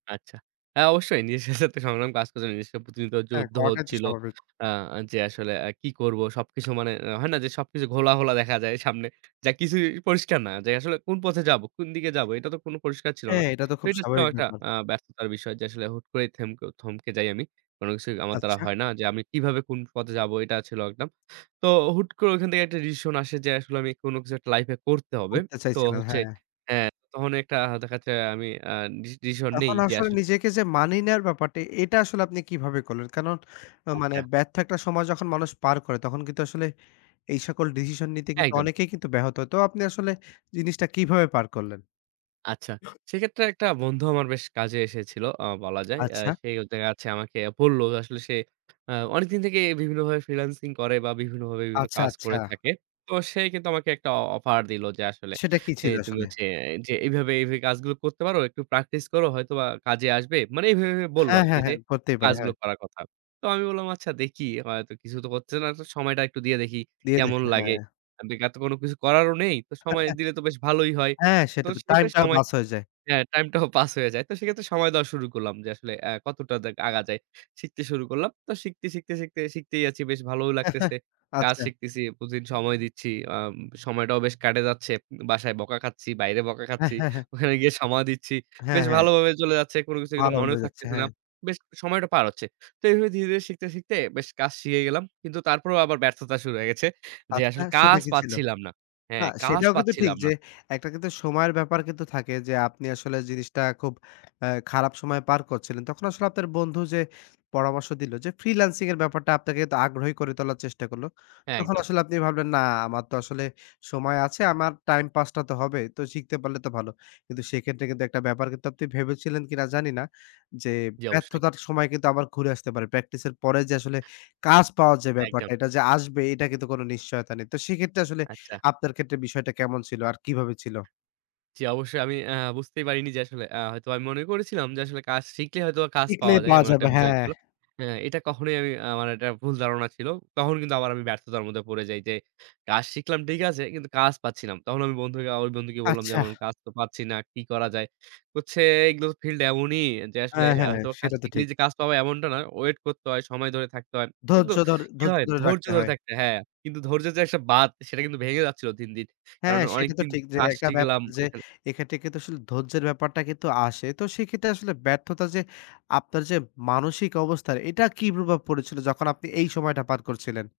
আচ্ছা। হ্যাঁ অবশ্যই নিজের সাথে তো সংগ্রাম কাজ করছে। জিনিসটা প্রতিযোগিতা হ্যাঁ, যুদ্ধ করাটাই তো হচ্ছিল। স্বাভাবিক। আ যে আসলে আ কি করব, সবকিছু মনে হয় না যে সবকিছু ঘোলা, ঘোলা দেখা যায় সামনে। যা কিছুই পরিষ্কার না। যে আসলে কোন পথে যাবো, কোন দিকে যাবো? এটা তো কোনো পরিষ্কার ছিল না। হ্যাঁ, এটা তো তো খুব এটা ছিল স্বাভাবিক একটা ব্যাপার। আ ব্যস্ততার বিষয় যে, আসলে হুট করে থেমকে থমকে যাই আমি। কোন কিছুই আমার দ্বারা আচ্ছা। হয় না যে আমি কিভাবে কোন পথে যাব, এটা ছিল একদম। তো হুট করে ঐখান থেকে একটা ডিসিশন আসে যে, আসলে আমি কোন কিছু একটা লাইফে করতে হবে। করতে তো চাইছিলেন, হচ্ছে, হ্যাঁ। হ্যাঁ, তখন একটা দেখা যাচ্ছে আমি আ ডি ডিসিশন নেই তখন যে আসলে আসলে নিজেকে যে মানিয়ে নেওয়ার ব্যাপারটা, এটা আসলে আপনি কিভাবে করলেন? কারণ, অ্যা মানে আচ্ছা। ব্যর্থ একটা সময় যখন মানুষ পার করে, তখন কিন্তু আসলে এই সকল ডিসিশন নিতে কিন্তু একদম। অনেকেই কিন্তু ব্যাহত হয়। তো আপনি আসলে জিনিসটা কিভাবে পার করলেন? আচ্ছা, সেক্ষেত্রে একটা বন্ধু আমার বেশ কাজে এসেছিল আ বলা যায়। আ আচ্ছা। সে হচ্ছে দেখা যাচ্ছে আমাকে বলল, আসলে সে আ অনেকদিন থেকেই বিভিন্নভাবে ফ্রিল্যান্সিং করে বা বিভিন্নভাবে বিভিন্ন আচ্ছা, কাজ করে আচ্ছা। থাকে। তো সে কিন্তু আমাকে একটা অফার দিলো যে, আসলে সেটা, কি যে ছিল তুমি আসলে? হচ্ছে যে "এইভাবে, এইভাবে কাজগুলো করতে পারো, একটু প্র্যাকটিস করো। হয়তোবা কাজে আসবে।" মানে এইভাবে এইভাবে বললো হ্যাঁ, আরকি, হ্যাঁ, যে হ্যাঁ করতেই পারে। কাজগুলো হ্যাঁ। করার কথা। তো আমি বললাম, "আচ্ছা দেখি," হয়তো কিছু তো করতে হচ্ছে না। সময়টা একটু দিয়ে দেখি দিয়ে কেমন দেখেন, লাগে। হ্যাঁ। এত কোনো কিছু করারও নেই। তো সময় দিলে তো বেশ ভালোই হয়। হ্যাঁ, তো সেটা তো সেই টাইমটাও সময় বাস হয়ে যায়। হ্যাঁ, টাইমটাও পাস হয়ে যায়। তো সেক্ষেত্রে সময় দেওয়া শুরু করলাম, যে আসলে আ কতটা দেক আগা যায়। শিখতে শুরু করলাম। তো শিখতে, শিখতে শিখতেই আছি। বেশ ভালোও লাগতেছে। কাজ আচ্ছা। শিখতেছি, প্রতিদিন সময় দিচ্ছি। আ সময়টাও বেশ কেটে যাচ্ছে। বাসায় বকা খাচ্ছি, বাইরে বকা খাচ্ছি। হ্যাঁ। ওখানে গিয়ে সময় দিচ্ছি। হ্যাঁ, বেশ হ্যাঁ। ভালোভাবে চলে যাচ্ছে। কোন কিছু কিন্তু ভালো মনেও হয়ে যাচ্ছে, থাকতেছে না। হ্যাঁ। বেশ সময়টা পার হচ্ছে। তো এভাবে ধীরে, ধীরে শিখতে, শিখতে বেশ কাজ শিখে গেলাম। কিন্তু তারপরেও আবার ব্যর্থতা শুরু হয়ে গেছে। যে আচ্ছা, আসলে সেটা কাজ কি ছিল? পাচ্ছিলাম না। না, হ্যাঁ, কাজ সেটাও কিন্তু ঠিক পাচ্ছিলাম না। যে একটা কিন্তু সময়ের ব্যাপার কিন্তু থাকে যে, আপনি আসলে জিনিসটা খুব অ্যা খারাপ সময়ে পার করছিলেন। তখন আসলে আপনার বন্ধু যে, পরামর্শ দিলো যে, ফ্রিল্যান্সিংয়ের ব্যাপারটা আপনাকে আগ্রহী করে তোলার চেষ্টা করল। হ্যাঁ, তখন একদম। আসলে আপনি ভাবলেন না, আমার তো আসলে সময় আছে, আমার টাইম পাসটা তো হবে। তো শিখতে পারলে তো ভালো। কিন্তু সেক্ষেত্রে কিন্তু একটা ব্যাপার, কিন্তু আপনি ভেবেছিলেন কিনা জানি না। যে জি, অবশ্যই। ব্যর্থতার সময় কিন্তু আবার ঘুরে আসতে পারে। প্র্যাকটিসের পরে যে আসলে কাজ পাওয়ার ব্যাপারটা, একদম। এটা যে আসবে, এটা কিন্তু কোনো নিশ্চয়তা নেই। তো সেক্ষেত্রে আসলে আচ্ছা। আপনার ক্ষেত্রে বিষয়টা কেমন ছিল আর কিভাবে ছিল? জি, অবশ্যই। আমি আ বুঝতেই পারিনি যে আসলে আ হয়তো আমি মনে করেছিলাম যে, আসলে কাজ শিখলেই হয়তো কাজ টিকলে পাওয়া যায়। পাওয়া এমন একটা যাবে, বিষয় হ্যাঁ। ছিল। হ্যাঁ এটা কখনোই আমি, আমার একটা ভুল ধারণা ছিল। তখন কিন্তু আবার আমি ব্যর্থতার মধ্যে পড়ে যাই। যে কাজ শিখলাম ঠিক আছে, কিন্তু কাজ পাচ্ছি না। তখন আমি বন্ধু বন্ধুকে বললাম যে, আচ্ছা। "আমার তো কাজ পাচ্ছি না। কি করা যায়?" বলছে, "এগুলো ফিল্ড এমনই যে অ্যা আসলে আ হ্যাঁ তো সেটা তো, শিখলেই ঠিক। যে কাজ পাওয়া, এমনটা না। ওয়েট করতে হয়, সময় ধরে থাকতে হয়।" কিন্তু ধৈর্য ধর কি ধৈর্য হয়, ধরে, ধৈর্য রাখতে ধরে হয়। থাকতে হয় হ্যাঁ, কিন্তু ধৈর্যের যে একটা বাঁধ, সেটা কিন্তু ভেঙে যাচ্ছিল দিন, দিন। কারণ হ্যাঁ সেটা তো অনেকদিন ঠিক যে, কাজ একটা শিখলাম ব্যাপার যে ঐখানে এক্ষেত্রে কিন্তু আসলে ধৈর্যের ব্যাপারটা কিন্তু আসে। তো সেক্ষেত্রে আসলে ব্যর্থতা যে আপনার যে, মানসিক অবস্থার এটা কি প্রভাব পড়েছিল যখন আপনি এই সময়টা পার করছিলেন?